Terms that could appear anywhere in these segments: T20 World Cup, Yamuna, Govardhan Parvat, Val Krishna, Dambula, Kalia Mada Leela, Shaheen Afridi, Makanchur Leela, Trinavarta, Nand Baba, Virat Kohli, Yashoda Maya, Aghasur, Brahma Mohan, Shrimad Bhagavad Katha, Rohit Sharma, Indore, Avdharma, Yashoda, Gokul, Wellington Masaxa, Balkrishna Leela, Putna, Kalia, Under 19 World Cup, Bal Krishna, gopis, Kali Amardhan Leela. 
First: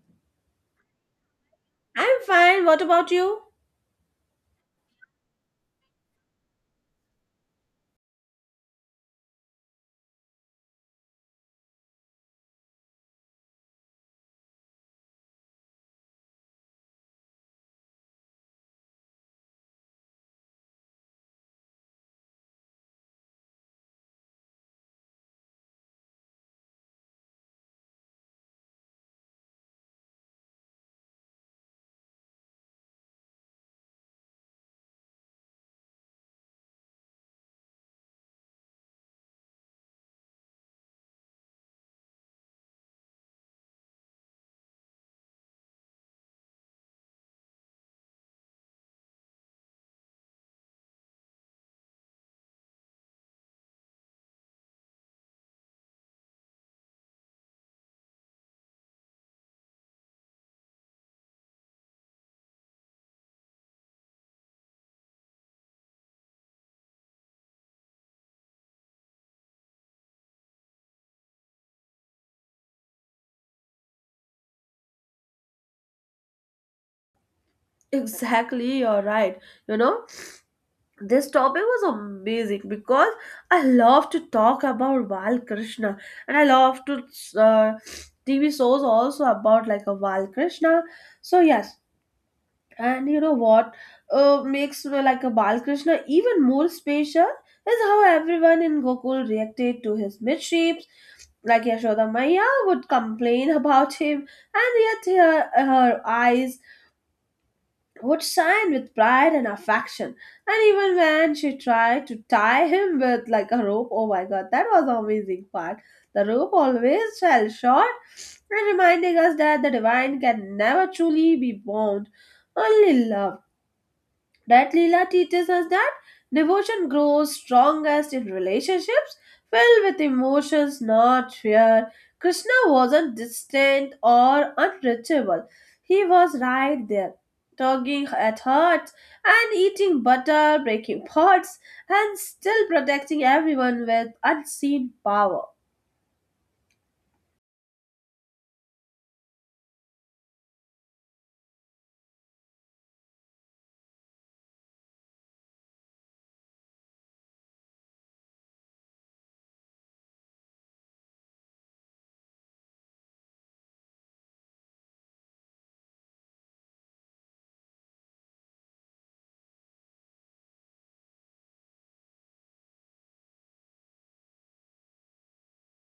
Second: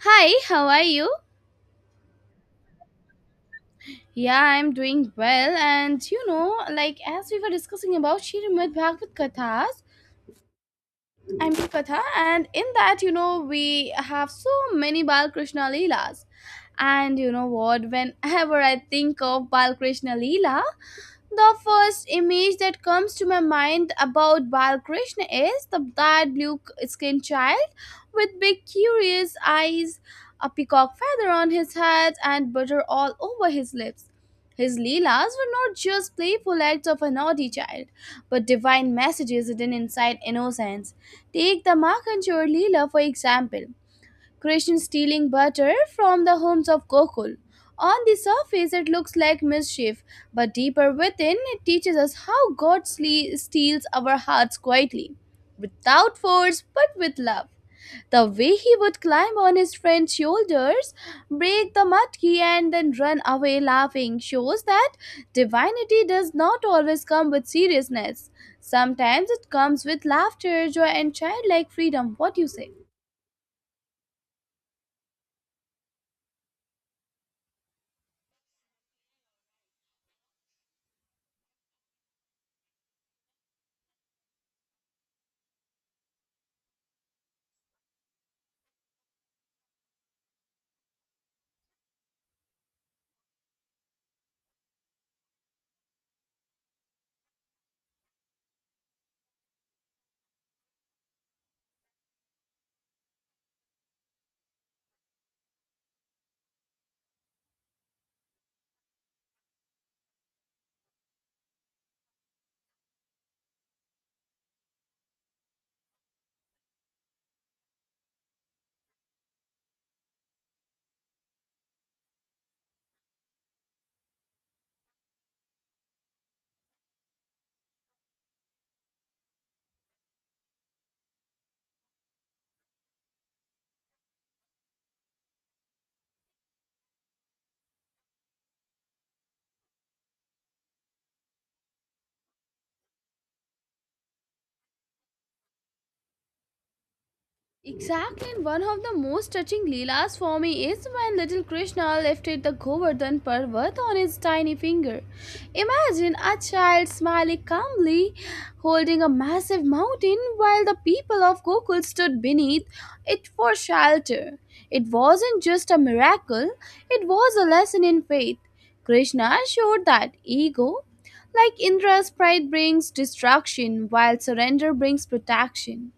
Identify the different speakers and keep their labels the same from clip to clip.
Speaker 1: Hi, how are you?
Speaker 2: I'm fine. What about you?
Speaker 1: Yeah, I'm doing well. And like as we were discussing about Shrimad Bhagavad Kathas, I mean Katha, and in that, we have so many Balkrishna Leelas. And you know what, whenever I think of Balkrishna Leela, the first image that comes to my mind about Balakrishna is that blue skinned child with big, curious eyes, a peacock feather on his head, and butter all over his lips. His Leelas were not just playful acts of a naughty child, but divine messages hidden inside innocence. Take the Makanchur Leela for example. Krishna stealing butter from the homes of Gokul. On the surface, it looks like mischief, but deeper within, it teaches us how God steals our hearts quietly, without force but with love. The way he would climb on his friend's shoulders, break the matki, and then run away laughing shows that divinity does not always come with seriousness. Sometimes it comes with laughter, joy, and childlike freedom. What do you say?
Speaker 2: Exactly, you're right. You know, this topic was amazing because I love to talk about Val Krishna and I love to uh, TV shows also about like a Val Krishna. So, yes, and you know what makes like a Val Krishna even more special is how everyone in Gokul reacted to his midships. Like Yashoda Maya would complain about him, and yet her eyes would shine with pride and affection. And even when she tried to tie him with like a rope, oh my god, that was the amazing part. The rope always fell short, and reminding us that the divine can never truly be bound, only love. That Leela teaches us that devotion grows strongest in relationships filled with emotions, not fear. Krishna wasn't distant or unreachable. He was right there, tugging at hearts and eating butter, breaking pots, and still protecting everyone with unseen power.
Speaker 1: Exactly, and one of the most touching Leelas for me is when little Krishna lifted the Govardhan Parvat on his tiny finger. Imagine a child smiling calmly, holding a massive mountain while the people of Gokul stood beneath it for shelter. It wasn't just a miracle, it was a lesson in faith. Krishna showed that ego, like Indra's pride, brings destruction, while surrender brings protection.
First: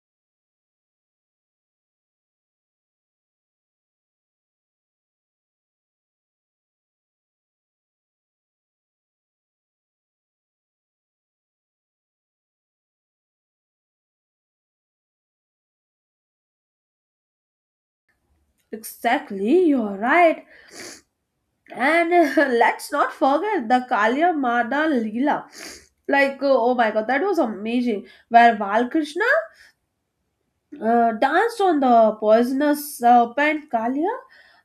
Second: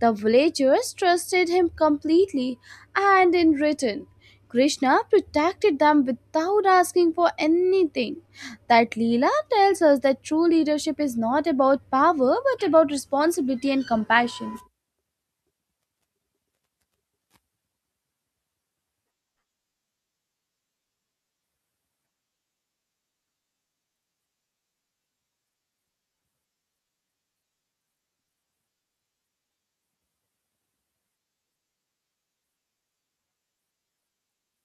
Speaker 1: The villagers trusted him completely, and in return, Krishna protected them without asking for anything. That Leela tells us that true leadership is not about power but about responsibility and compassion.
Speaker 2: Exactly, you're right. And Let's not forget the Kalia Mada Leela. Oh my god, that was amazing. Where Valkrishna danced on the poisonous serpent Kalia,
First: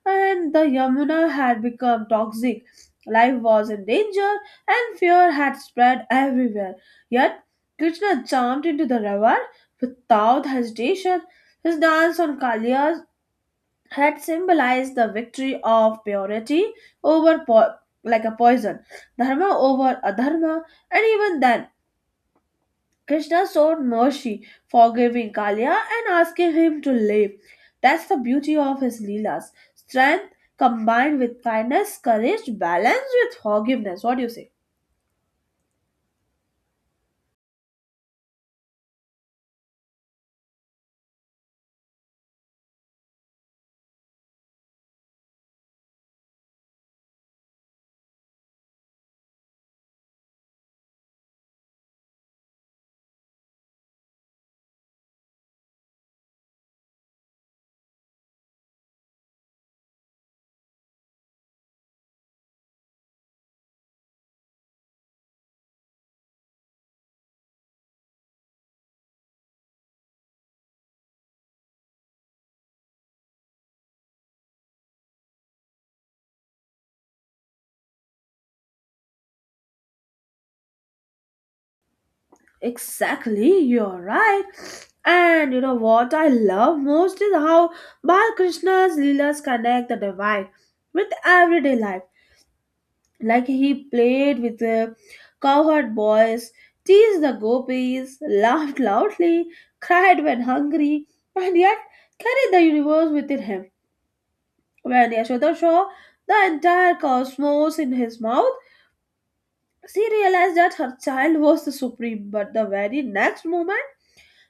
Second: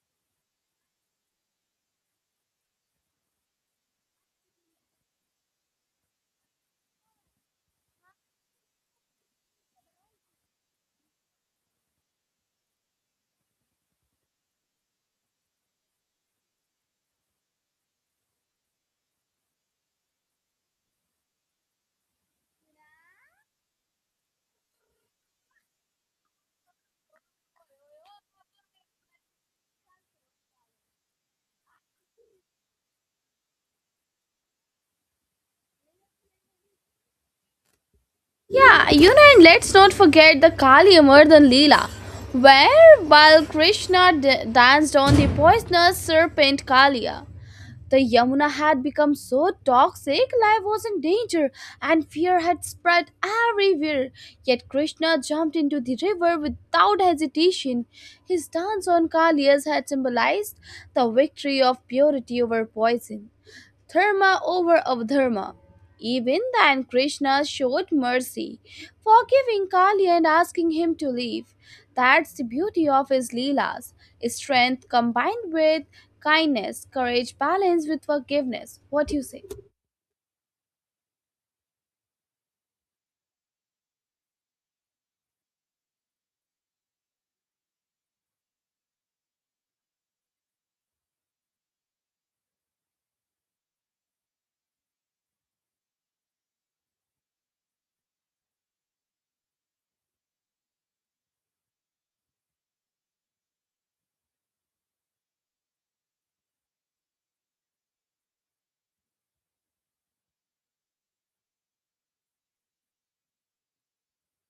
Speaker 2: and the Yamuna had become toxic. Life was in danger, and fear had spread everywhere. Yet, Krishna jumped into the river without hesitation. His dance on Kalia had symbolized the victory of purity over like a poison, dharma over adharma, and even then, Krishna showed mercy, forgiving Kalya and asking him to live. That's the beauty of his Leelas. Strength combined with kindness, courage balanced with forgiveness. What do you say?
Speaker 1: Yeah, and let's not forget the Kali Amardhan Leela, where while Krishna danced on the poisonous serpent Kalia. The Yamuna had become so toxic, life was in danger, and fear had spread everywhere. Yet Krishna jumped into the river without hesitation. His dance on Kalias had symbolized the victory of purity over poison. Dharma over Avdharma. Even then, Krishna showed mercy, forgiving Kali and asking him to leave. That's the beauty of his Leelas, strength combined with kindness, courage balanced with forgiveness. What do you say?
Speaker 2: Exactly, you're right. And you know what I love most is how Bal Krishna's Leelas connect the divine with everyday life like he played with the cowherd boys, teased the gopis, laughed loudly, cried when hungry, and yet carried the universe within him. When Yashoda saw the entire cosmos in his mouth, she realized that her child was the supreme, but the very next moment,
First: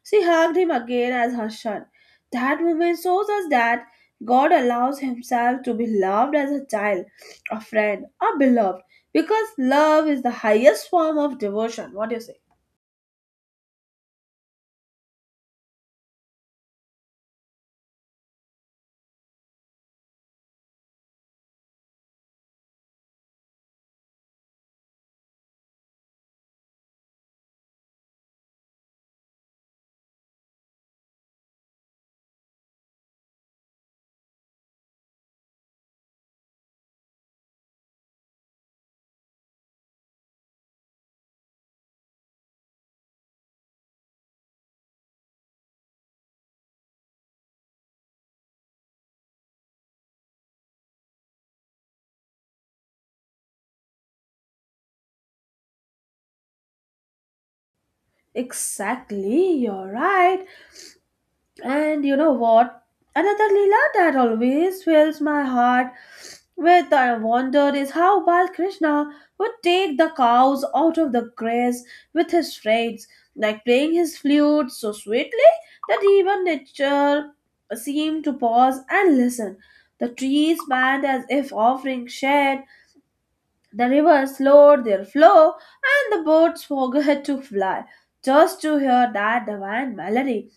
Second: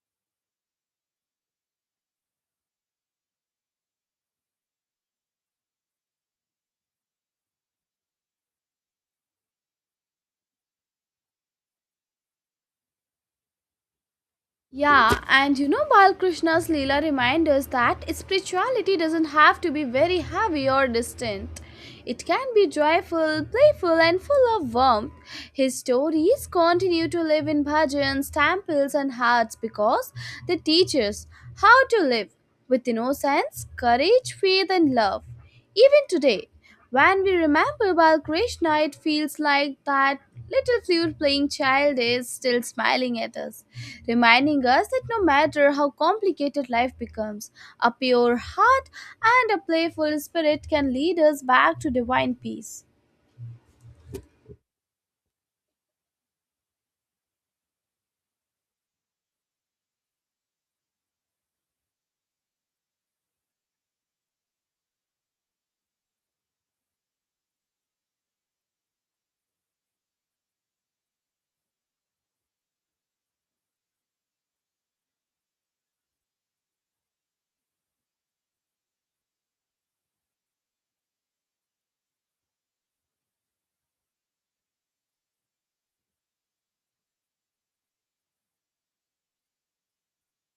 Speaker 2: she hugged him again as her son. That moment shows us that God allows himself to be loved as a child, a friend, a beloved, because love is the highest form of devotion. What do you say?
Speaker 1: Yeah, and Balkrishna's Leela reminds us that spirituality doesn't have to be very heavy or distant. It can be joyful, playful, and full of warmth. His stories continue to live in bhajans, temples, and hearts because they teach us how to live with innocence, courage, faith, and love. Even today, when we remember Balkrishna, it feels like that little flute playing child is still smiling at us, reminding us that no matter how complicated life becomes, a pure heart and a playful spirit can lead us back to divine peace.
Speaker 2: Exactly, you're right. And you know what? Another Leela that always fills my heart with wonder is how Balkrishna would take the cows out of the grass with his strides, like playing his flute so sweetly that even nature seemed to pause and listen. The trees bent as if offering shade, the rivers slowed their flow, and the boats forgot to fly just to hear that divine melody.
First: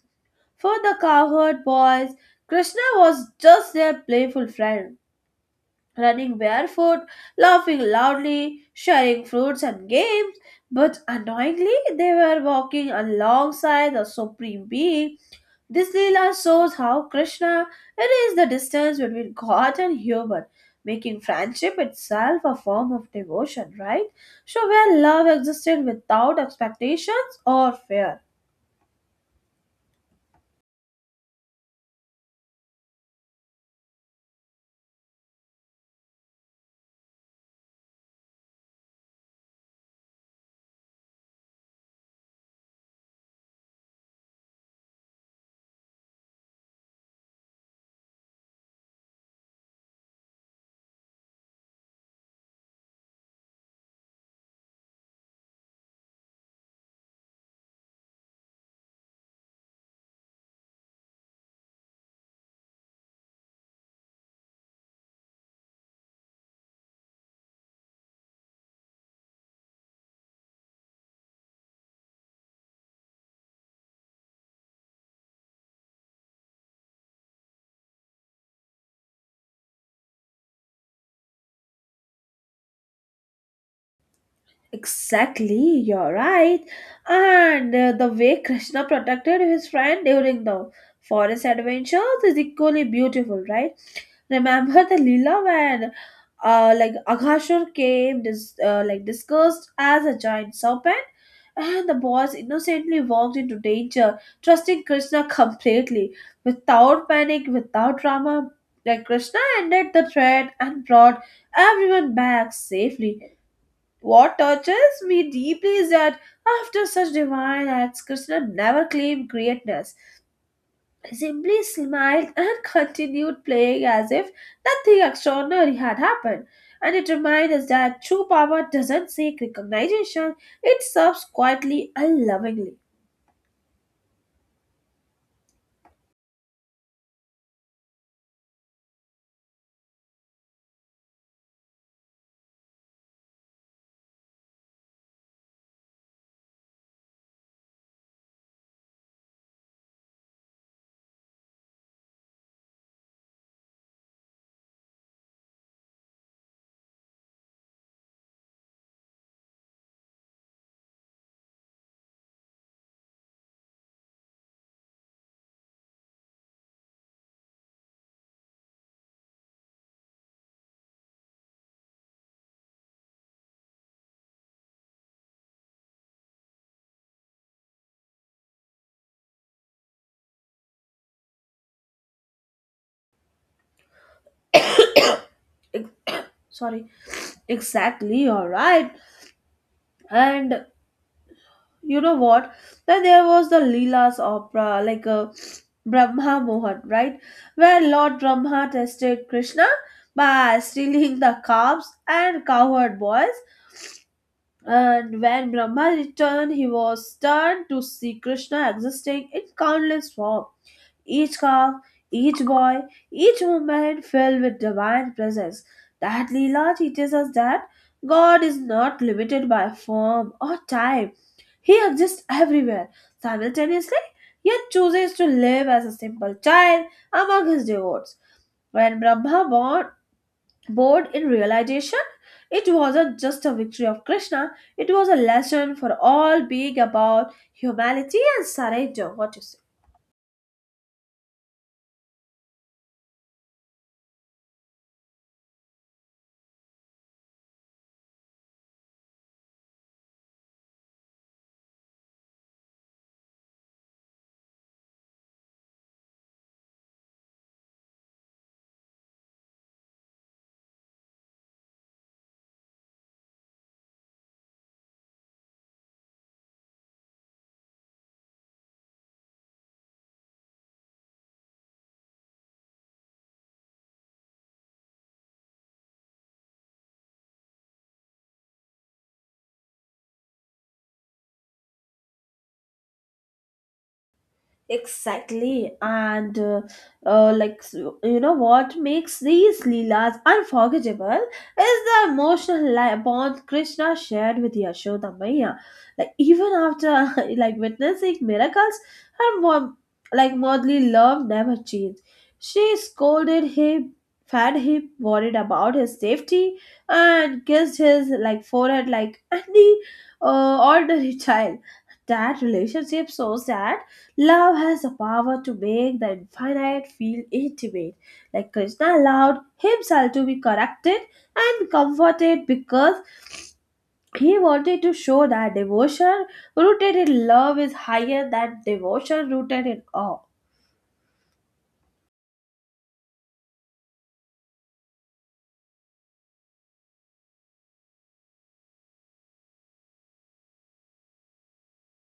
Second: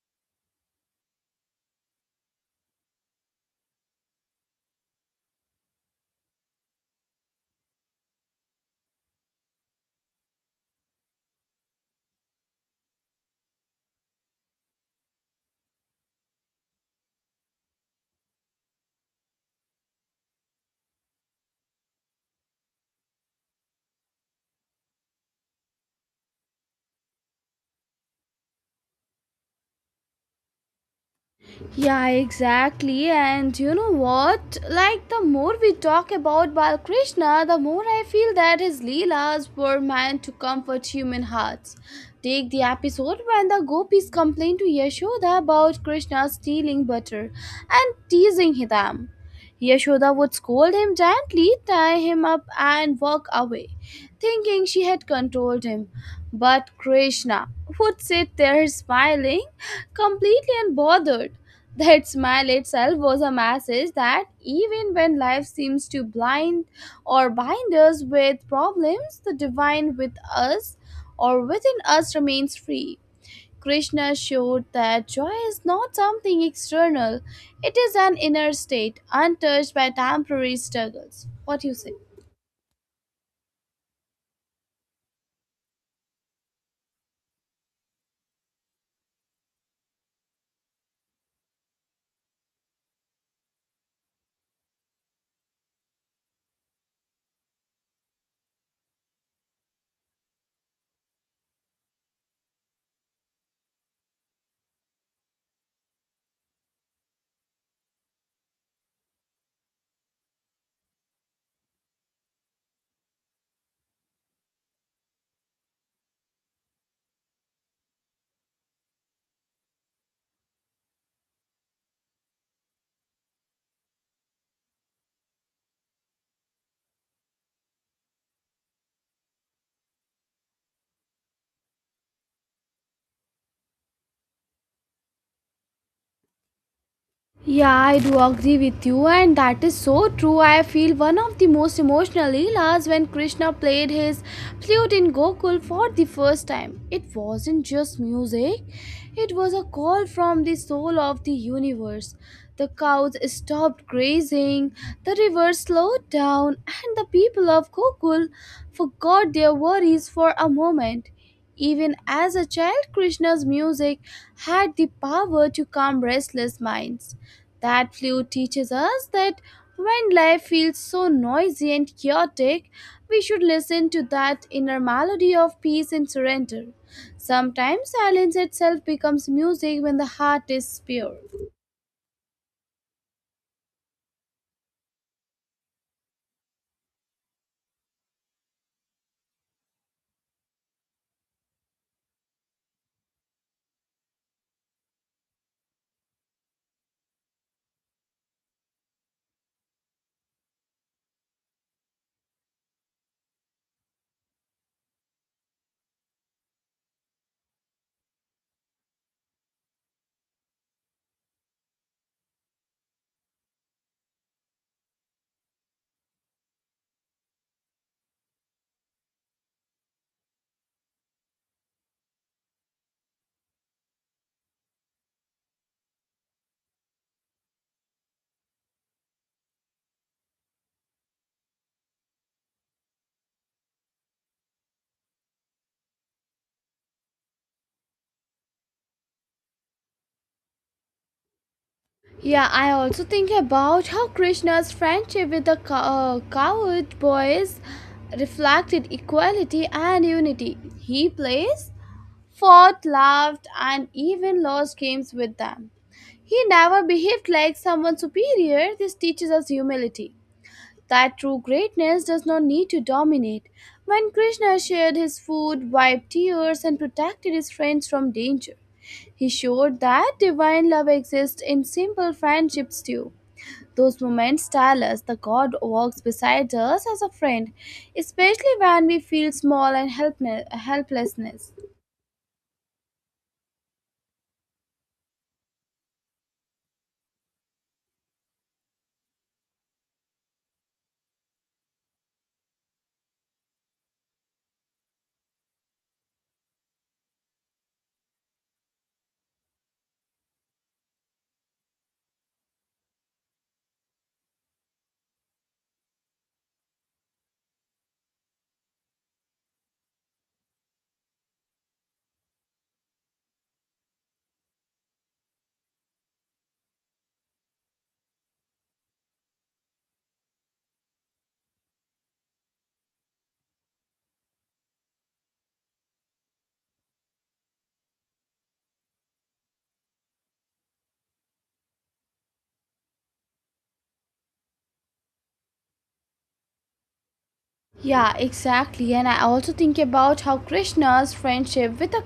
Speaker 2: For the cowherd boys, Krishna was just their playful friend, running barefoot, laughing loudly, sharing fruits and games. But annoyingly, they were walking alongside the Supreme Being. This Leela shows how Krishna is the distance between God and human, making friendship itself a form of devotion, right? So, where love existed without expectations or fear.
Speaker 1: Yeah, exactly. And you know what? Like, the more we talk about Balakrishna, the more I feel that his Leelas were meant to comfort human hearts. Take the episode when the gopis complained to Yashoda about Krishna stealing butter and teasing them. Yashoda would scold him gently, tie him up, and walk away, thinking she had controlled him. But Krishna would sit there smiling, completely unbothered. That smile itself was a message that even when life seems to blind or bind us with problems, the divine with us or within us remains free. Krishna showed that joy is not something external, it is an inner state, untouched by temporary struggles. What do you say?
Speaker 2: Exactly, you're right. And The way Krishna protected his friend during the forest adventures is equally beautiful, right? Remember the Leela when, like Aghasur came, like disguised as a giant serpent, and the boys innocently walked into danger, trusting Krishna completely, without panic, without drama. Like Krishna ended the threat and brought everyone back safely what touches me deeply is that after such divine acts, Krishna never claimed greatness. He simply smiled and continued playing as if nothing extraordinary had happened. And it reminds us that true power doesn't seek recognition, it serves quietly and lovingly.
Speaker 1: Yeah, I do agree with you, and that is so true. I feel one of the most emotional leelas when Krishna played his flute in Gokul for the first time. It wasn't just music, it was a call from the soul of the universe. The cows stopped grazing, the river slowed down, and the people of Gokul forgot their worries for a moment. Even as a child, Krishna's music had the power to calm restless minds. That flute teaches us that when life feels so noisy and chaotic, we should listen to that inner melody of peace and surrender. Sometimes silence itself becomes music when the heart is pure.
Speaker 2: Ex- Sorry, exactly, alright. And you know what? Then there was the Leela's opera, like a Brahma Mohan, right? Where Lord Brahma tested Krishna by stealing the calves and cowherd boys. And when Brahma returned, he was stunned to see Krishna existing in countless forms. Each calf, each boy, each woman filled with divine presence. That Leela teaches us that God is not limited by form or time he exists everywhere simultaneously, yet chooses to live as a simple child among his devotees. When born in realization, it wasn't just a victory of Krishna, it was a lesson for all being about humility and surrender. What you say?
Speaker 1: Yeah, I also think about how Krishna's friendship with the cowherd boys reflected equality and unity. He plays fought, laughed, and even lost games with them. He never behaved like someone superior. This teaches us humility. That true greatness does not need to dominate. When Krishna shared his food, wiped tears, and protected his friends from danger, he showed that divine love exists in simple friendships too. Those moments tell us the God walks beside us as a friend, especially when we feel small and helplessness.
Speaker 2: Exactly, you know, what makes these Leelas unforgettable is the emotional bond Krishna shared with Yashoda Maya. Like even after like witnessing miracles, her mom, like motherly love never changed. She scolded him, fed him, worried about his safety, and kissed his like forehead like any ordinary child. That relationship shows that. Love has the power to make the infinite feel intimate. Like Krishna allowed himself to be corrected and comforted because he wanted to show that devotion rooted in love is higher than devotion rooted in awe.
Speaker 1: Yeah, exactly. And I also think about how Krishna's friendship with the,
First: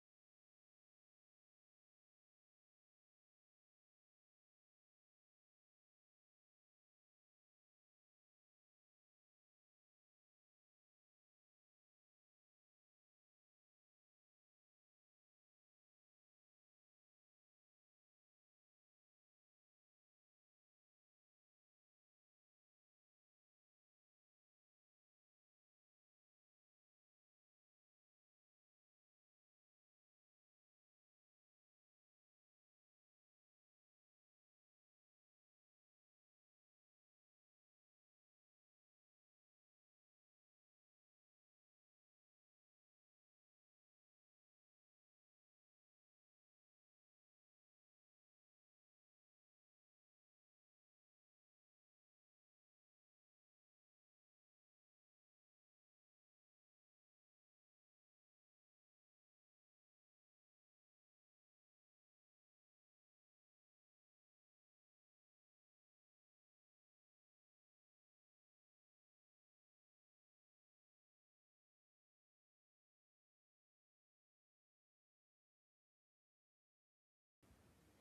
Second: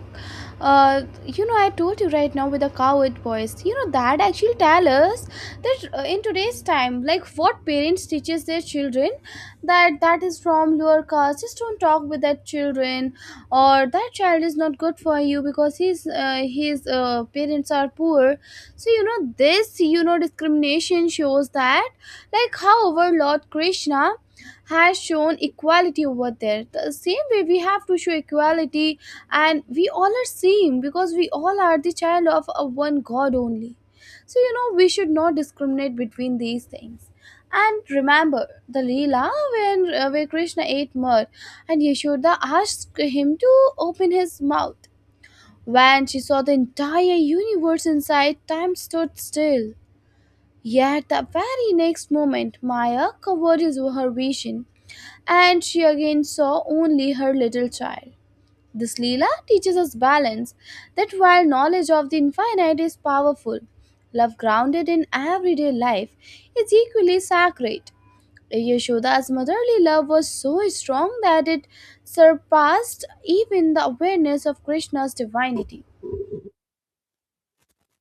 Speaker 1: uh, you know, I told you right now with the coward boys, you know, that actually tell us that in today's time, like what parents teaches their children, that that is from lower caste, just don't talk with that children, or that child is not good for you because his parents are poor. So you know this, you know, discrimination shows that, like, however, Lord Krishna has shown equality over there the same way we have to show equality and we all are same because we all are the child of a one god only. So you know we should not discriminate between these things. And remember the Leela when, where Krishna ate mud and Yashoda asked him to open his mouth. When she saw the entire universe inside, time stood still. Yet the very next moment, Maya covered his, her vision and she again saw only her little child. This Leela teaches us balance that while knowledge of the infinite is powerful, love grounded in everyday life is equally sacred. Yashoda's motherly love was so strong that it surpassed even the awareness of Krishna's divinity.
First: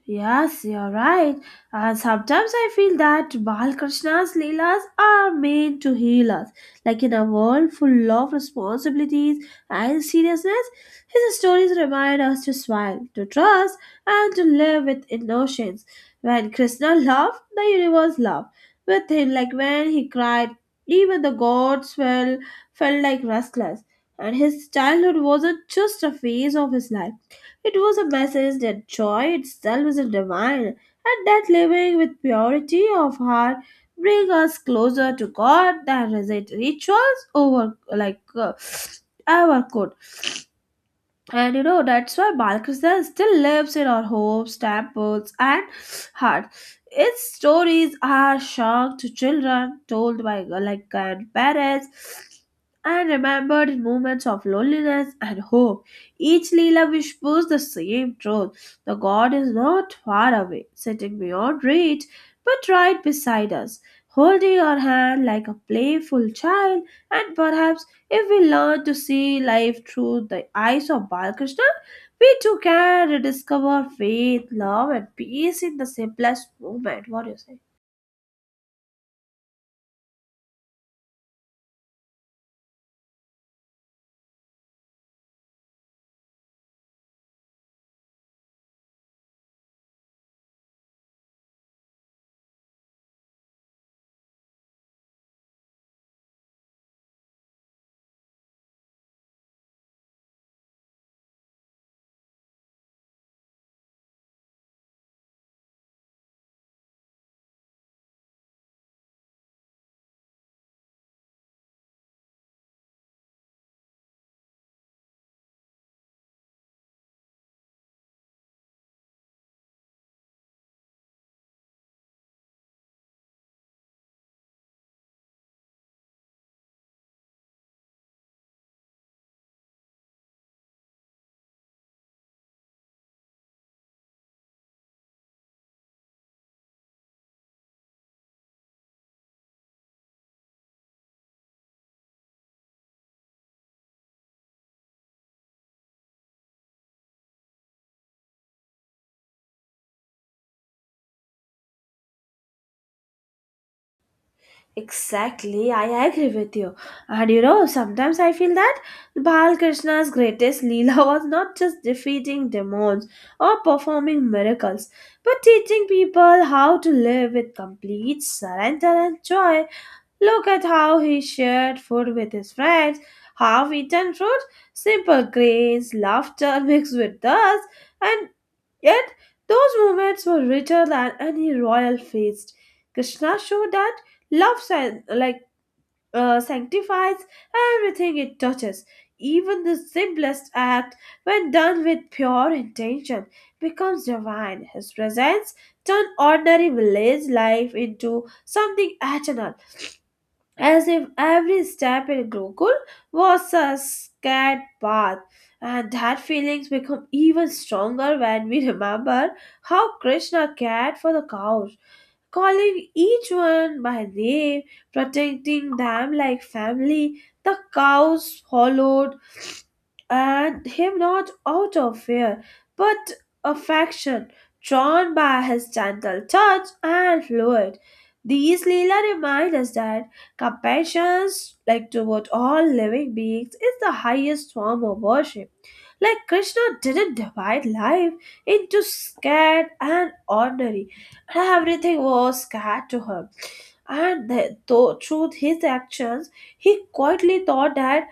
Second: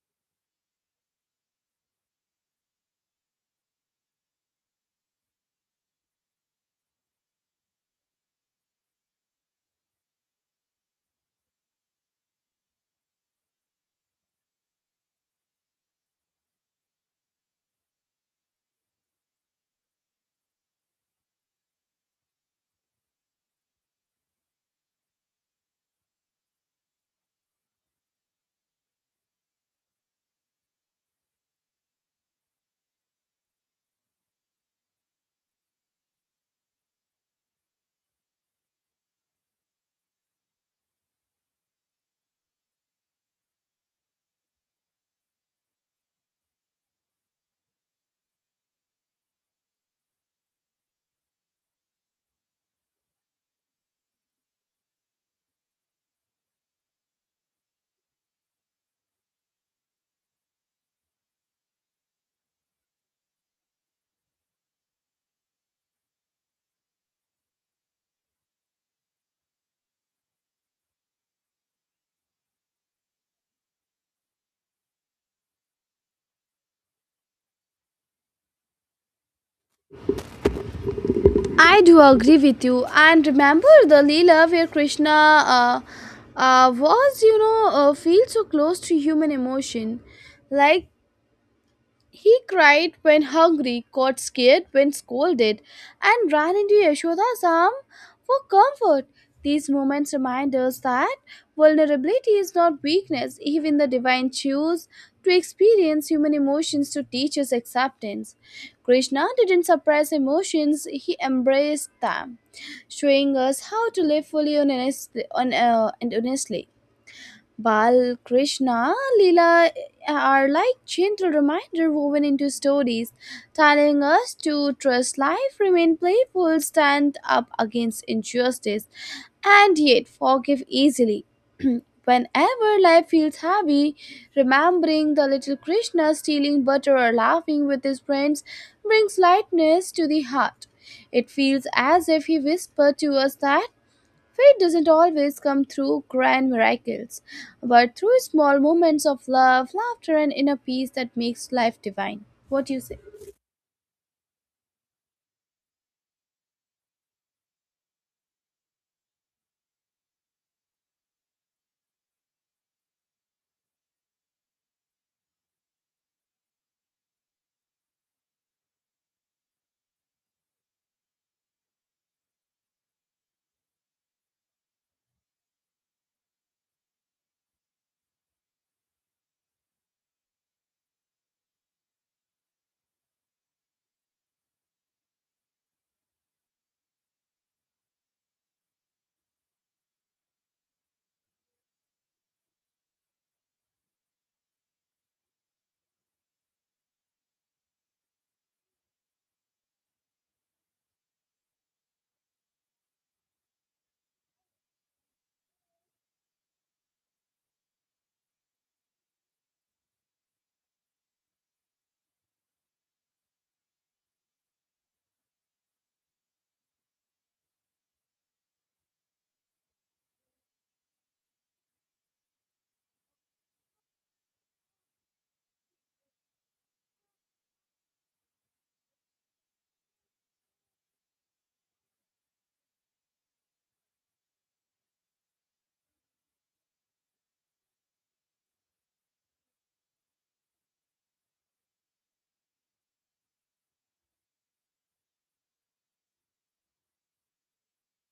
Speaker 2: Yes, you're right. And sometimes I feel that Balkrishna's Leelas are meant to heal us. Like in a world full of responsibilities and seriousness, his stories remind us to smile, to trust, and to live with innocence. When Krishna loved, the universe loved with him. Like when he cried, even the felt like restless. And his childhood wasn't just a phase of his life. It was a message that joy itself is divine, and that living with purity of heart bring us closer to God than rituals over ever could. And you know, that's why Balkrishna still lives in our homes, temples, and hearts. Its stories are sung to children, told by like grandparents, and remembered in moments of loneliness and hope. Each Leela whispers the same truth. The God is not far away, sitting beyond reach, but right beside us, holding our hand like a playful child, and perhaps if we learn to see life through the eyes of Balkrishna, we too can rediscover faith, love, and peace in the simplest moment. What do you say?
Speaker 1: I do agree with you. And remember the Leela where Krishna feel so close to human emotion. Like, he cried when hungry, got scared when scolded, and ran into Yashoda's arm for comfort. These moments remind us that vulnerability is not weakness. Even the divine choose to experience human emotions to teach us acceptance. Krishna didn't suppress emotions, he embraced them, showing us how to live fully and honestly. Balkrishna Leela are like gentle reminder woven into stories, telling us to trust life, remain playful, stand up against injustice, and yet forgive easily. Whenever life feels heavy, remembering the little Krishna stealing butter or laughing with his friends brings lightness to the heart. It feels as if he whispered to us that fate doesn't always come through grand miracles, but through small moments of love, laughter, and inner peace that makes life divine. What do you say?
Speaker 2: Exactly, I agree with you. And you know, sometimes I feel that Balkrishna's greatest Leela was not just defeating demons or performing miracles, but teaching people how to live with complete surrender and joy. Look at how he shared food with his friends, half eaten fruit, simple grains, laughter mixed with dust, and yet those moments were richer than any royal feast. Krishna showed that love sanctifies everything it touches. Even the simplest act, when done with pure intention, becomes divine. His presence turned ordinary village life into something eternal as if every step in Gokul was a scared path. And that feelings become even stronger when we remember how Krishna cared for the cows, calling each one by name, protecting them like family. The cows followed and him not out of fear, but affection, drawn by his gentle touch and fluid. These Leela remind us that compassion, like toward all living beings, is the highest form of worship. Like Krishna didn't divide life into scared and ordinary, and everything was scared to him. And though through his actions, he quietly taught that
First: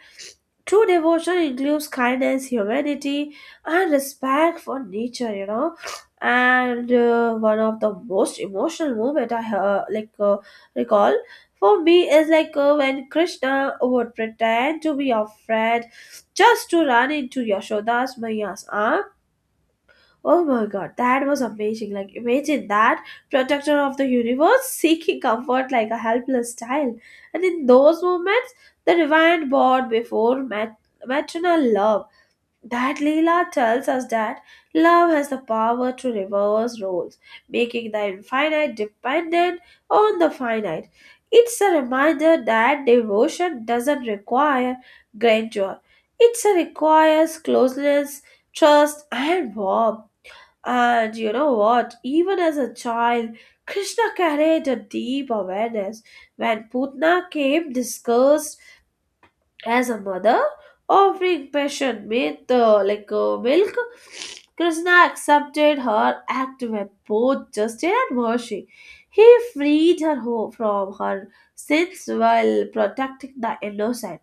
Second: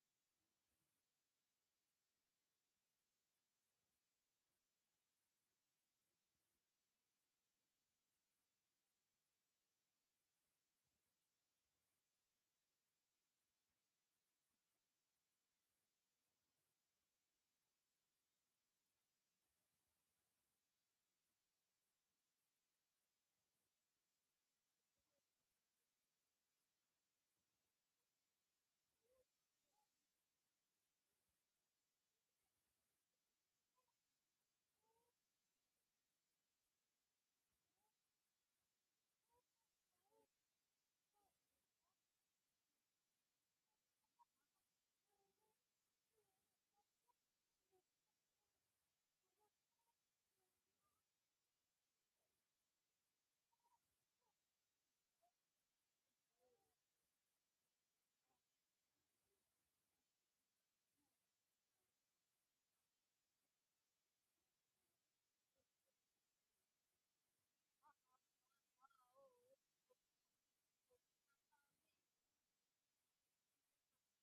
Speaker 2: true devotion includes kindness, humanity, and respect for nature. You know, and one of the most emotional moment I like recall for me is when Krishna would pretend to be your friend just to run into Yashoda's Maya's arm oh my god, that was amazing. Like, imagine that protector of the universe seeking comfort like a helpless child. And in those moments, the divine bond before maternal love. That Leela tells us that love has the power to reverse roles, making the infinite dependent on the finite. It's a reminder that devotion doesn't require grandeur, it requires closeness, trust, and warmth. And you know what? Even as a child, Krishna carried a deep awareness. When Putna came, discussed as a mother offering passion with milk Krishna accepted her act with both justice and mercy he freed from her sins while protecting the innocent.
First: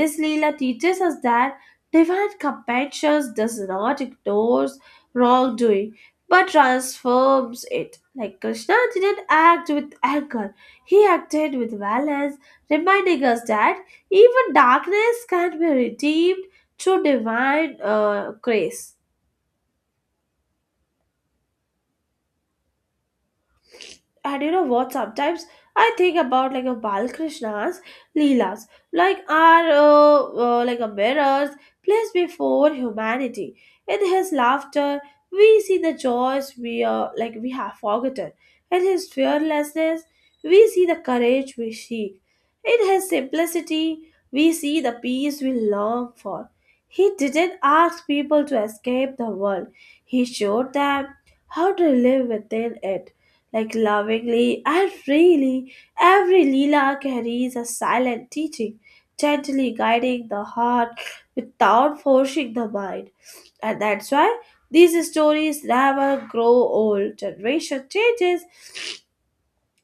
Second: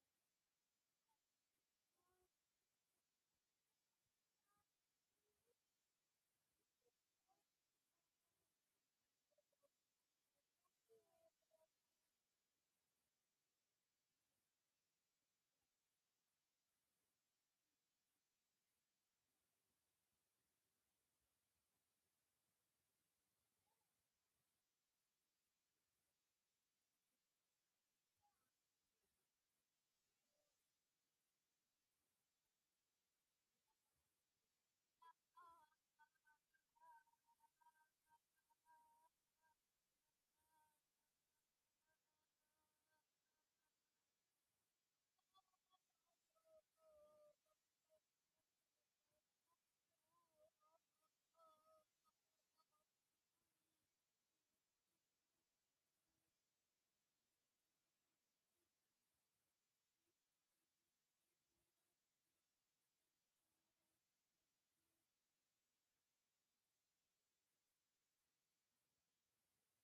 Speaker 2: This Leela teaches us that divine compassion does not ignore wrongdoing but transforms it like Krishna didn't act with anger he acted with balance reminding us that even darkness can be redeemed through divine grace. And you know what sometimes I think about like a Balkrishna's Leelas like are uh, like a mirrors placed before humanity in his laughter we see the joys we we have forgotten in his fearlessness we see the courage we seek in his simplicity we see the peace we long for he didn't ask people to escape the world he showed them how to live within it like lovingly and freely. Every Leela carries a silent teaching, gently guiding the heart without forcing the mind. And that's why these stories never grow old. Generation changes,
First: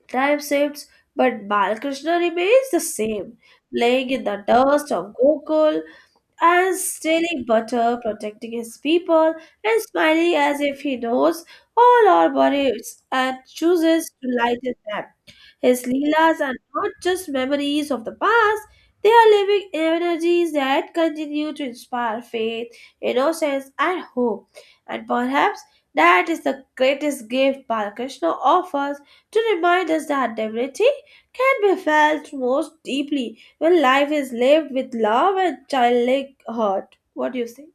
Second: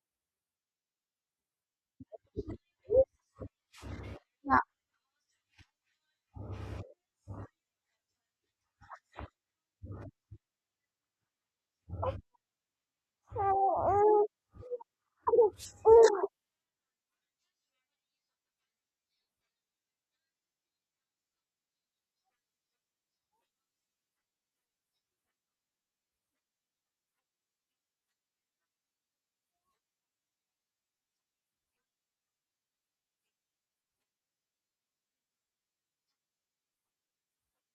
Speaker 2: time shifts, but Balakrishna remains the same, playing in the dust of Gokul and stealing butter, protecting his people, and smiling as if he knows all our bodies and chooses to lighten them. His Leelas are not just memories of the past, they are living energies that continue to inspire faith, innocence, and hope. And perhaps that is the greatest gift Balakrishna offers to remind us that divinity can be felt most deeply when life is lived with love and childlike heart. What do you say?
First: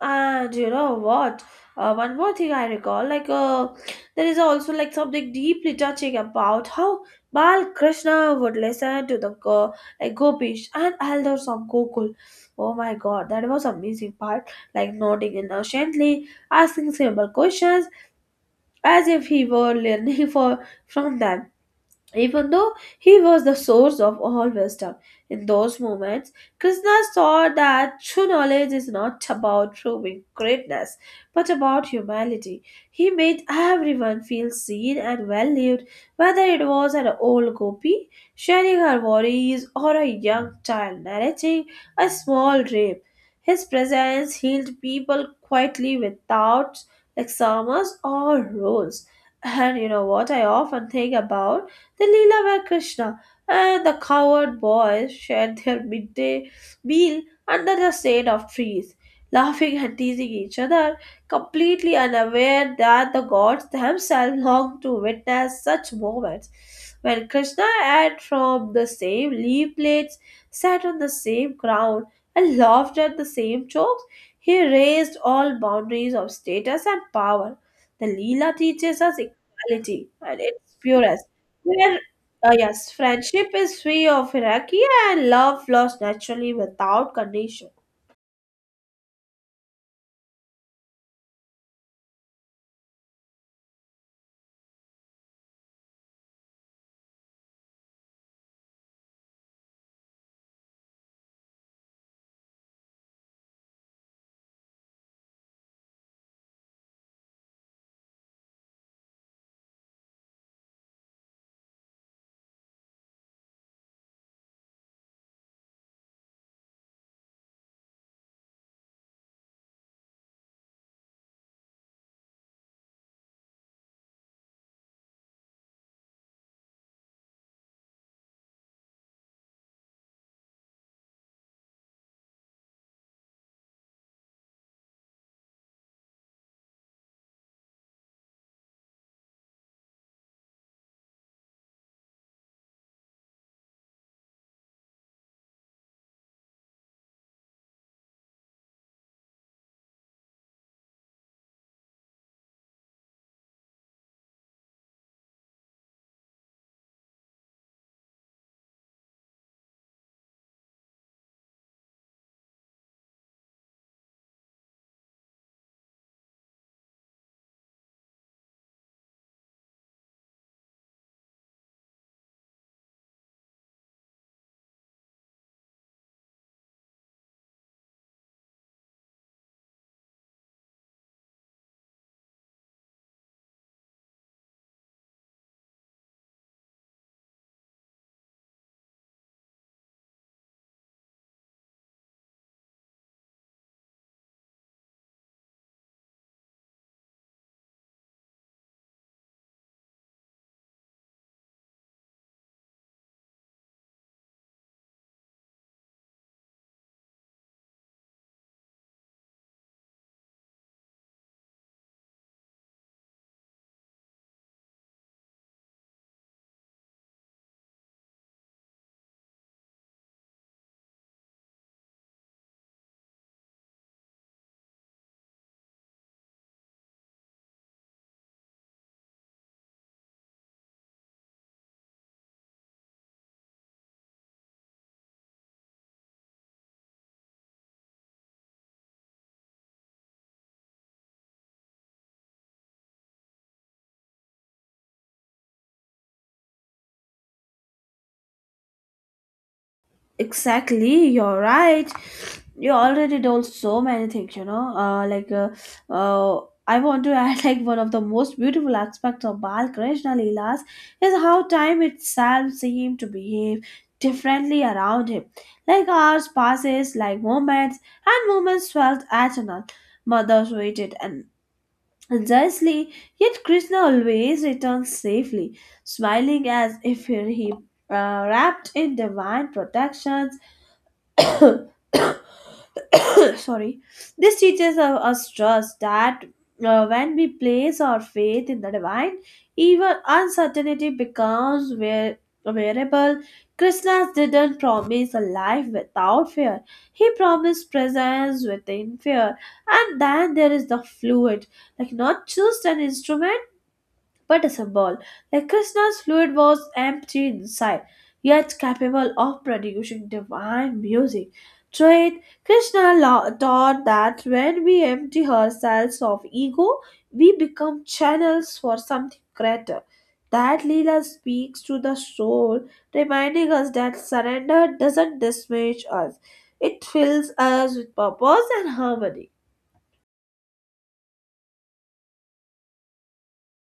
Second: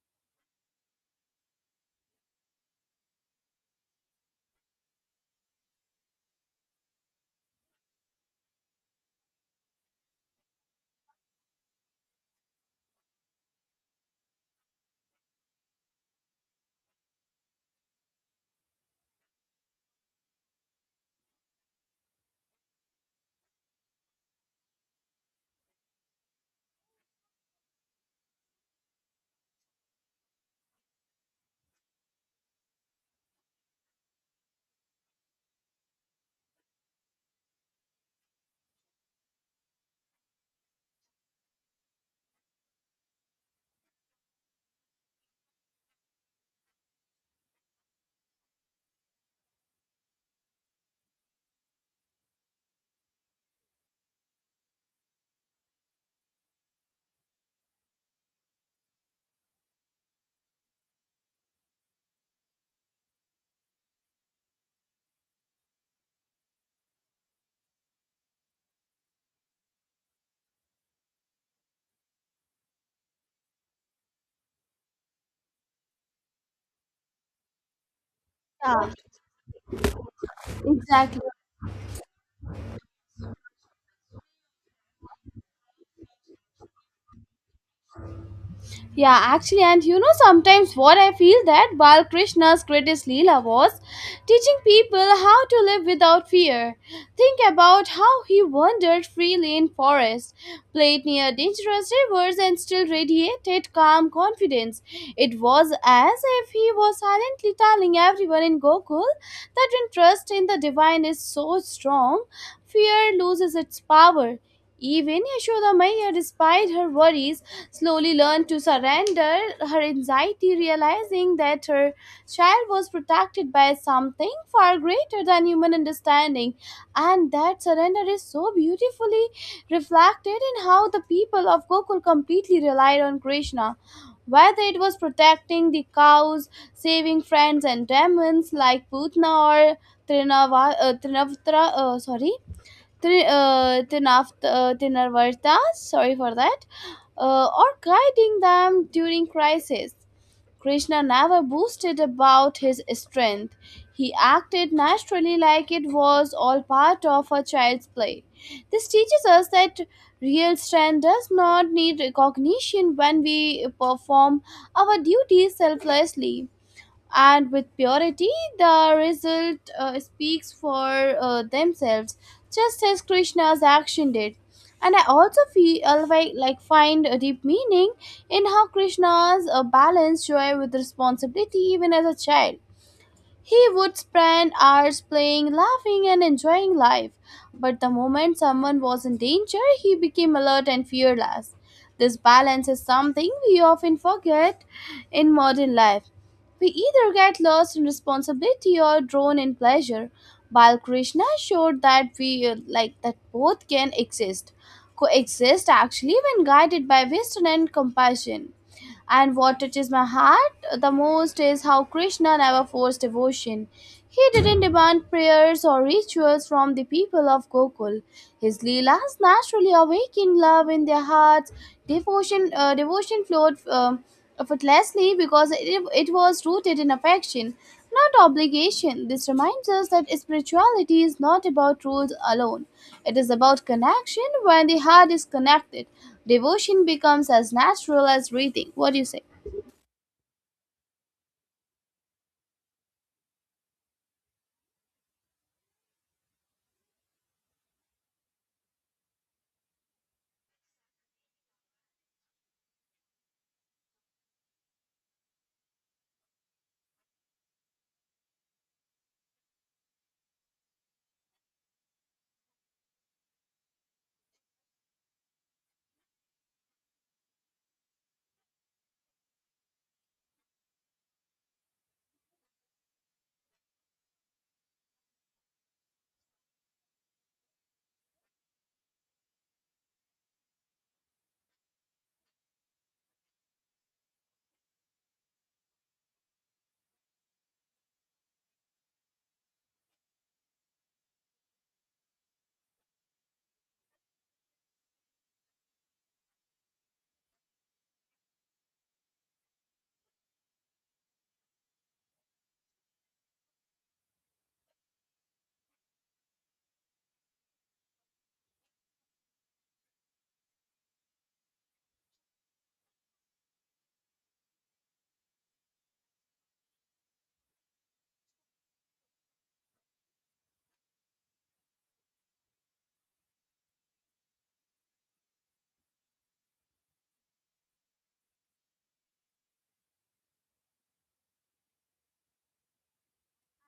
Speaker 2: And you know what? One more thing I recall, there is also like something deeply touching about how Bal Krishna would listen to the like Gopish and elders of Gokul. Oh my God, that was amazing part. Like nodding innocently, asking simple questions as if he were learning for from them. Even though he was the source of all wisdom, in those moments, Krishna saw that true knowledge is not about proving greatness, but about humility. He made everyone feel seen and valued, whether it was an old gopi sharing her worries or a young child narrating a small dream. His presence healed people quietly without exams or rules. And you know what I often think about? The Leela were Krishna, and the coward boys shared their midday meal under the shade of trees, laughing and teasing each other, completely unaware that the gods themselves longed to witness such moments. When Krishna ate from the same leaf plates, sat on the same ground, and laughed at the same jokes, he raised all boundaries of status and power. The Leela
Speaker 1: Yeah,
Speaker 2: teaches us equality and its
Speaker 1: exactly.
Speaker 2: purest. Where, yes, friendship is free of hierarchy and love flows naturally without condition.
Speaker 1: Yeah, actually, and you know, sometimes what I feel that Balkrishna's greatest Leela was teaching people how to live without fear. Think about how he wandered freely in forests, played near dangerous rivers, and still radiated calm confidence. It was as if he was silently telling everyone in Gokul that when trust in the divine is so strong, fear loses its power. Even Yashodamaya, despite her worries, slowly learned to surrender her anxiety, realizing that her child was protected by something far greater than human understanding. And that surrender is so beautifully reflected in how the people of Gokul completely relied on Krishna. Whether it was protecting the cows, saving friends and demons like Putna or Trinavatra, sorry, Tinarvartas, sorry for that, or guiding them during crisis. Krishna never boasted about his strength. He acted naturally like it was all part of a child's play. This teaches us that real strength does not need recognition. When we perform our duties selflessly and with purity, the result speaks for themselves, just as Krishna's action did. And I also feel, like find a deep meaning in how Krishna's balanced joy with responsibility. Even as a child, he would spend hours playing, laughing, and enjoying life. But the moment someone was in danger, he became alert and fearless. This balance is something we often forget in modern life. We either get lost in responsibility or drawn in pleasure. Balkrishna showed that we like that both can exist, coexist actually, when guided by wisdom and compassion. And what touches my heart the most is how Krishna never forced devotion. He didn't demand prayers or rituals from the people of Gokul. His leelas naturally awakened love in their hearts. Devotion flowed effortlessly because it was rooted in affection, not obligation. This reminds us that spirituality is not about rules alone. It is about connection. When the heart is connected, devotion becomes as natural as breathing. What do you say?
Speaker 2: Exactly, you're right. You already told so many things, you know. I want to add like one of the most beautiful aspects of Bal Krishna Leelas is how time itself seemed to behave differently around him. Like hours passes, like moments, and moments felt eternal. Mothers waited, and precisely, yet Krishna always returns safely, smiling as if he wrapped in divine protection. Sorry, this teaches us trust that when we place our faith in the divine, even uncertainty becomes variable. Krishna didn't promise a life without fear, he promised presence within fear. And then there is the fluid, like not just an instrument, but as a ball. Like Krishna's fluid was empty inside, yet capable of producing divine music. Through it, Krishna taught that when we empty ourselves of ego, we become channels for something greater. That Leela speaks to the soul, reminding us that surrender doesn't dismiss us. It fills us with purpose and harmony.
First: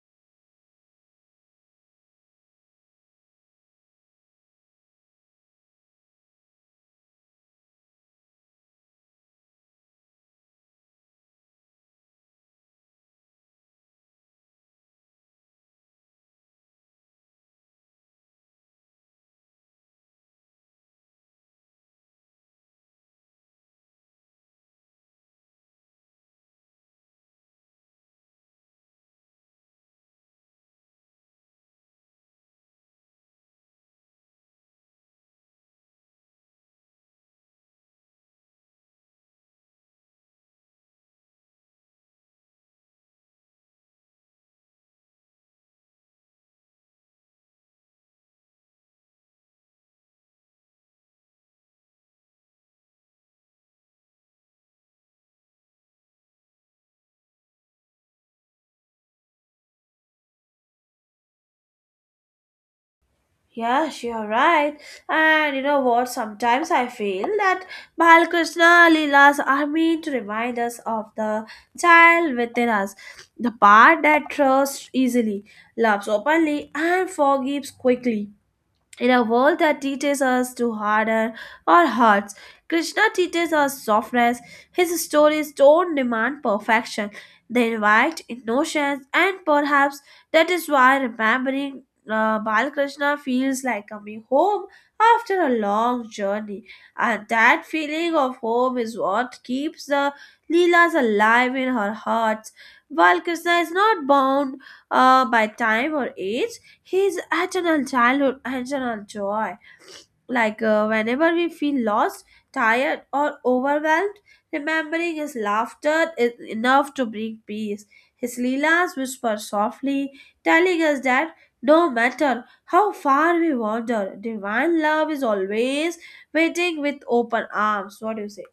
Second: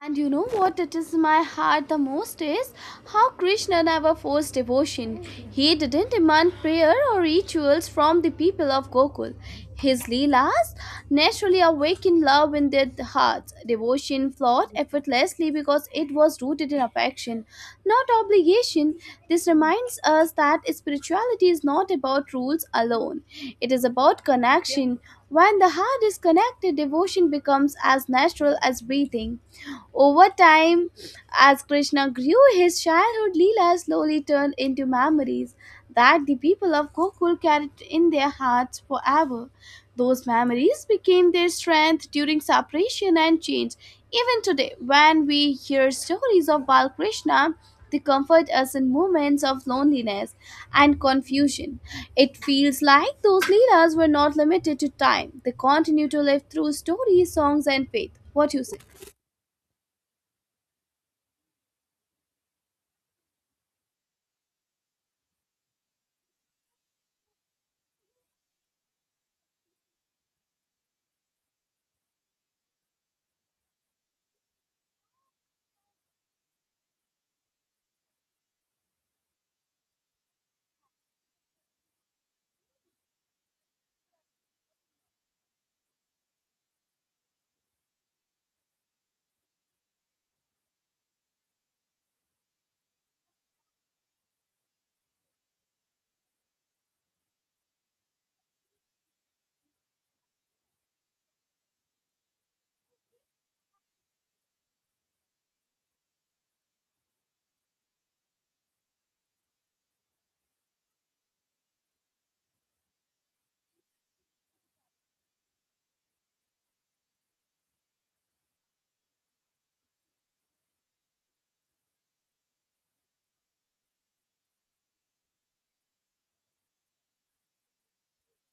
Speaker 1: And you know what touches my heart the most is how Krishna never forced devotion. He didn't demand prayer or rituals from the people of Gokul. His Leelas naturally awakened love in their hearts. Devotion flowed effortlessly because it was rooted in affection, not obligation. This reminds us that spirituality is not about rules alone, it is about connection. When the heart is connected, devotion becomes as natural as breathing. Over time, as Krishna grew, his childhood Leela slowly turned into memories that the people of Gokul carried in their hearts forever. Those memories became their strength during separation and change. Even today, when we hear stories of Balkrishna, they comfort us in moments of loneliness and confusion. It feels like those Leelas were not limited to time. They continue to live through stories, songs, and faith. What you say?
Speaker 2: Yes, you're right. And you know what? Sometimes I feel that Balkrishna Leelas are meant to remind us of the child within us, the part that trusts easily, loves openly, and forgives quickly. In a world that teaches us to harden our hearts, Krishna teaches us softness. His stories don't demand perfection, they invite innocence, and perhaps that is why remembering Balakrishna feels like coming home after a long journey. And that feeling of home is what keeps the Leelas alive in our hearts. While Krishna is not bound by time or age, his eternal childhood, eternal joy. Whenever we feel lost, tired, or overwhelmed, remembering his laughter is enough to bring peace. His Leelas whisper softly, telling us that no matter how far we wander, divine love is always waiting with open arms. What do you say?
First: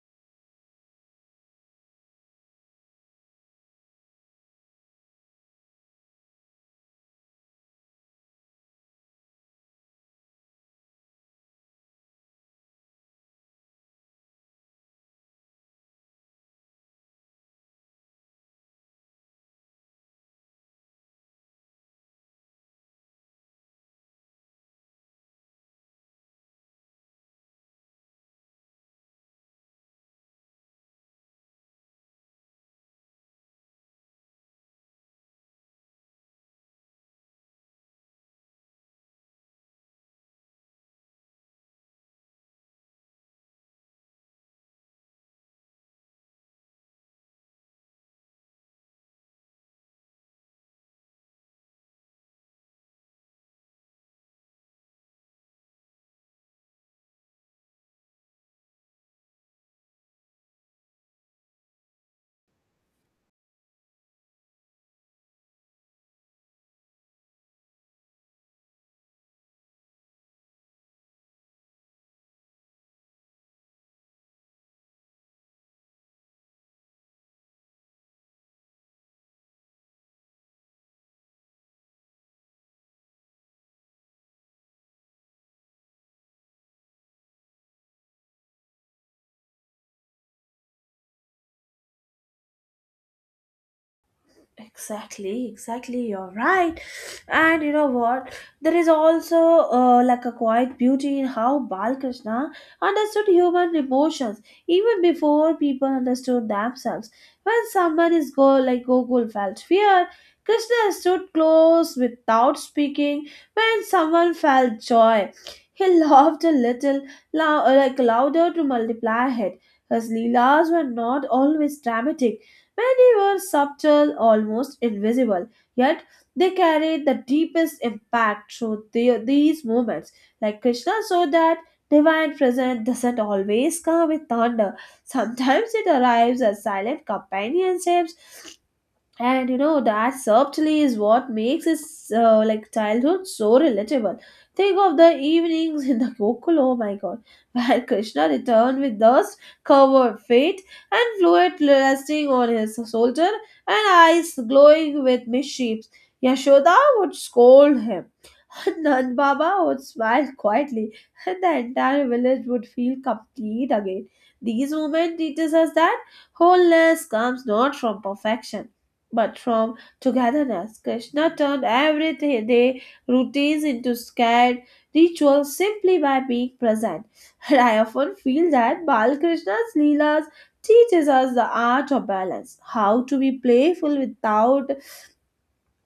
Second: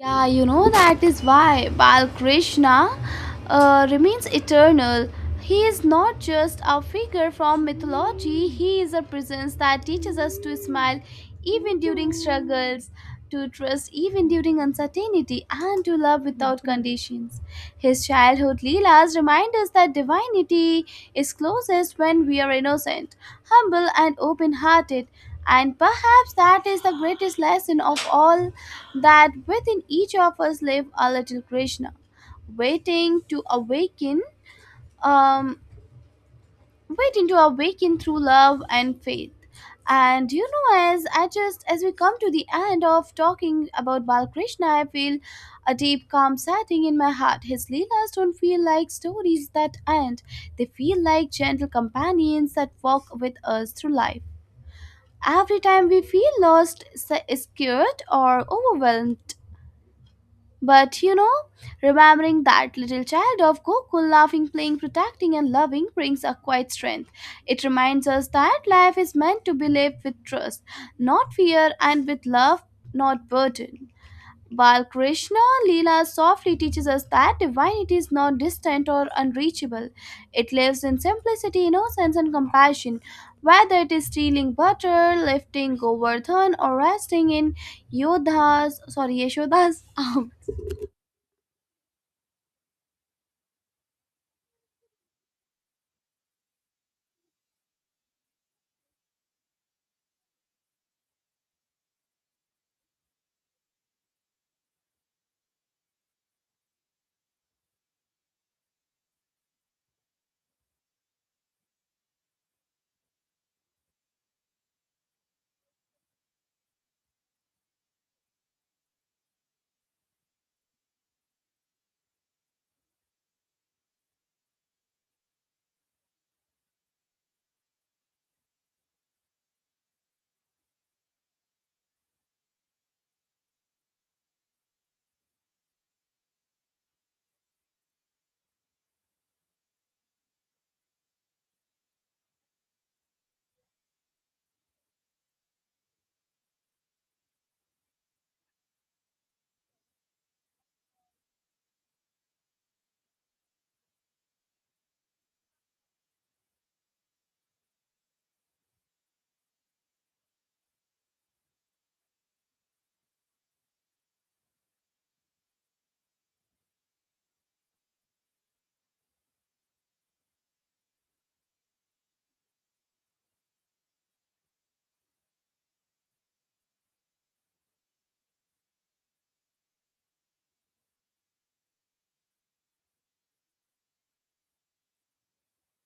Speaker 1: Yeah, you know that is why Balkrishna remains eternal. He is not just a figure from mythology, he is a presence that teaches us to smile even during struggles, to trust even during uncertainty, and to love without conditions. His childhood Leelas remind us that divinity is closest when we are innocent, humble, and open hearted. And perhaps that is the greatest lesson of all, that within each of us live a little Krishna, waiting to awaken, um, waiting to awaken through love and faith. And you know, as I just as we come to the end of talking about Balakrishna, I feel a deep calm setting in my heart. His Leelas don't feel like stories that end, they feel like gentle companions that walk with us through life. Every time we feel lost, scared, or overwhelmed. But you know, remembering that little child of Gokul laughing, playing, protecting, and loving brings a quiet strength. It reminds us that life is meant to be lived with trust, not fear, and with love, not burden. While Krishna Leela softly teaches us that divinity is not distant or unreachable, it lives in simplicity, innocence, and compassion. Whether it is stealing butter, lifting Govardhan, or resting in Yodha's, sorry, Yashoda's
Speaker 2: Exactly, exactly. You're right. And you know what? There is also like a quiet beauty in how Balkrishna understood human emotions even before people understood themselves. When someone is go like Gokul felt fear, Krishna stood close without speaking. When someone felt joy, he laughed a little, like louder to multiply it. His leelas were not always dramatic. Many were subtle, almost invisible, yet they carried the deepest impact through these movements. Like Krishna showed that divine presence doesn't always come with thunder. Sometimes it arrives as silent companionships. And you know that subtly is what makes his like childhood so relatable. Think of the evenings in the Gokul, oh my God, where Krishna returned with dust covered feet and fluid resting on his shoulder and eyes glowing with mischief. Yashoda would scold him, Nand Baba would smile quietly, and the entire village would feel complete again. These moments teaches us that wholeness comes not from perfection but from togetherness. Krishna turned everyday routines into scared rituals simply by being present. And I often feel that Balkrishna's Leelas teaches us the art of balance, how to be playful without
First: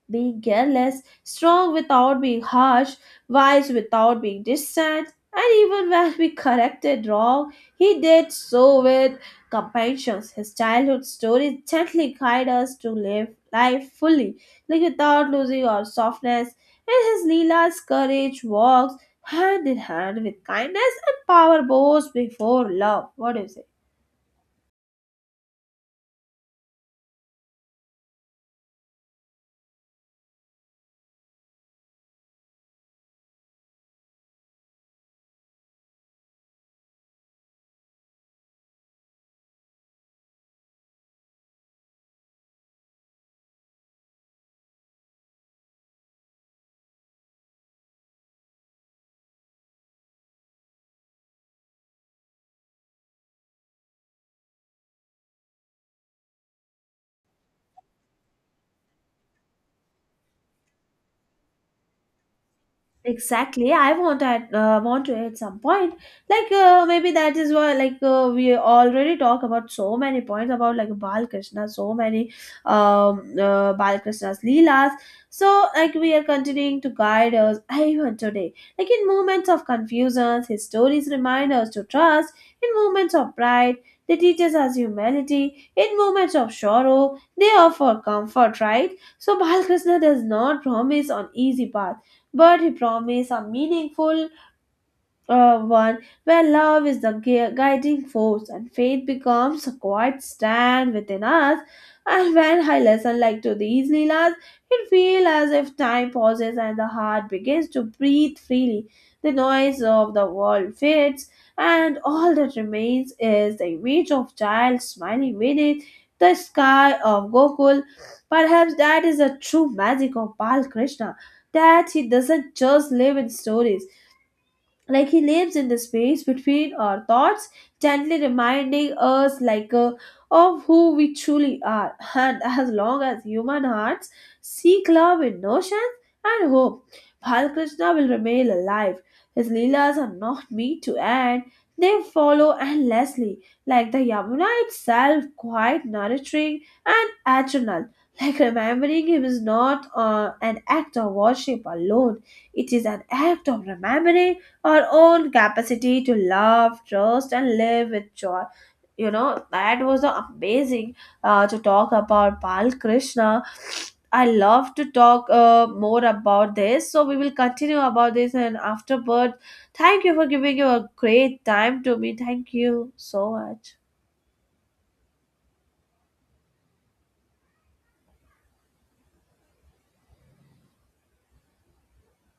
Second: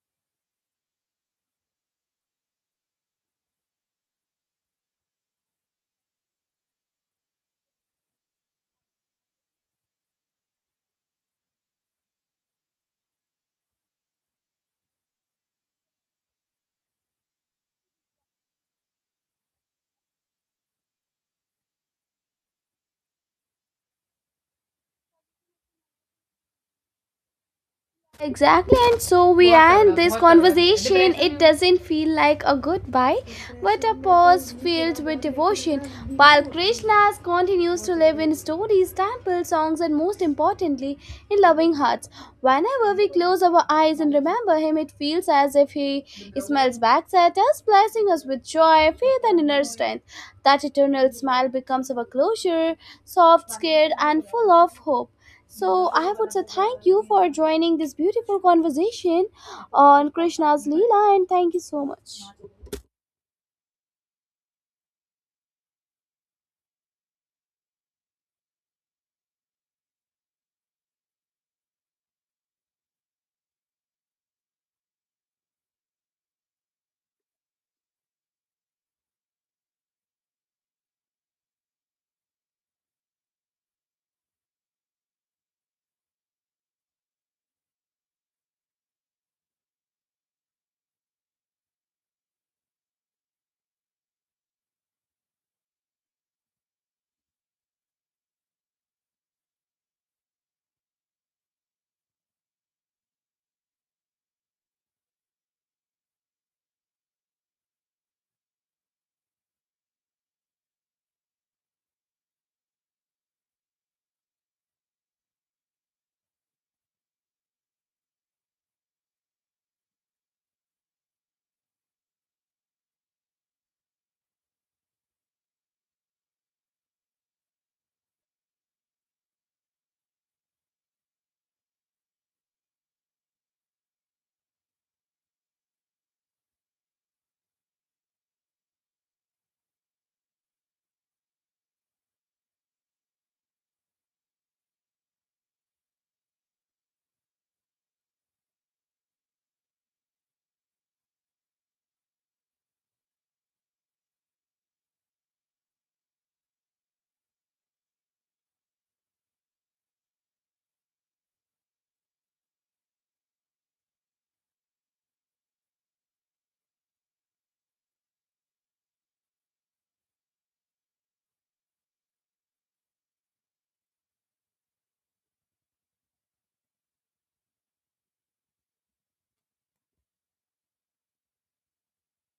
Speaker 2: being careless, strong without being harsh, wise without being distant, and even when we corrected wrong, he did so with compassion. His childhood stories gently guide us to live life fully, like without losing our softness. And his Leela's courage walks hand in hand with kindness and power bows before love. What do you say?
Speaker 1: exactly, and so we end this conversation. It doesn't feel like a goodbye, but a pause filled with devotion. While Krishna continues to live in stories, temples, songs, and most importantly, in loving hearts. Whenever we close our eyes and remember him, it feels as if he smiles back at us, blessing us with joy, faith, and inner strength. That eternal smile becomes our closure, soft, scared, and full of hope. So I would say thank you for joining this beautiful conversation on Krishna's Leela and thank you so much.
Speaker 2: Exactly, I want at want to at some point. Maybe that is why we already talk about so many points about like Balakrishna, so many Balakrishna's leelas. So like we are continuing to guide us even today. Like in moments of confusion, his stories remind us to trust. In moments of pride, they teach us humility. In moments of sorrow, they offer comfort. Right. So Balakrishna does not promise on easy path, but he promised are meaningful one, where love is the guiding force and faith becomes a quiet stand within us. And when I listen like to these Leelas, it feels as if time pauses and the heart begins to breathe freely. The noise of the world fades, and all that remains is the image of child smiling beneath the sky of Gokul. Perhaps that is the true magic of Bal Krishna, that he doesn't just live in stories, like he lives in the space between our thoughts, gently reminding us of who we truly are. And as long as human hearts seek love in notions and hope, Balakrishna will remain alive. His leelas are not made to end, they follow endlessly, like the Yamuna itself, quite nurturing and eternal. Like remembering him is not an act of worship alone, it is an act of remembering our own capacity to love, trust, and live with joy. You know, that was the amazing to talk about Bal Krishna. I love to talk more about this. So we will continue about this and afterward. Thank you for giving you a great time to me. Thank you so much.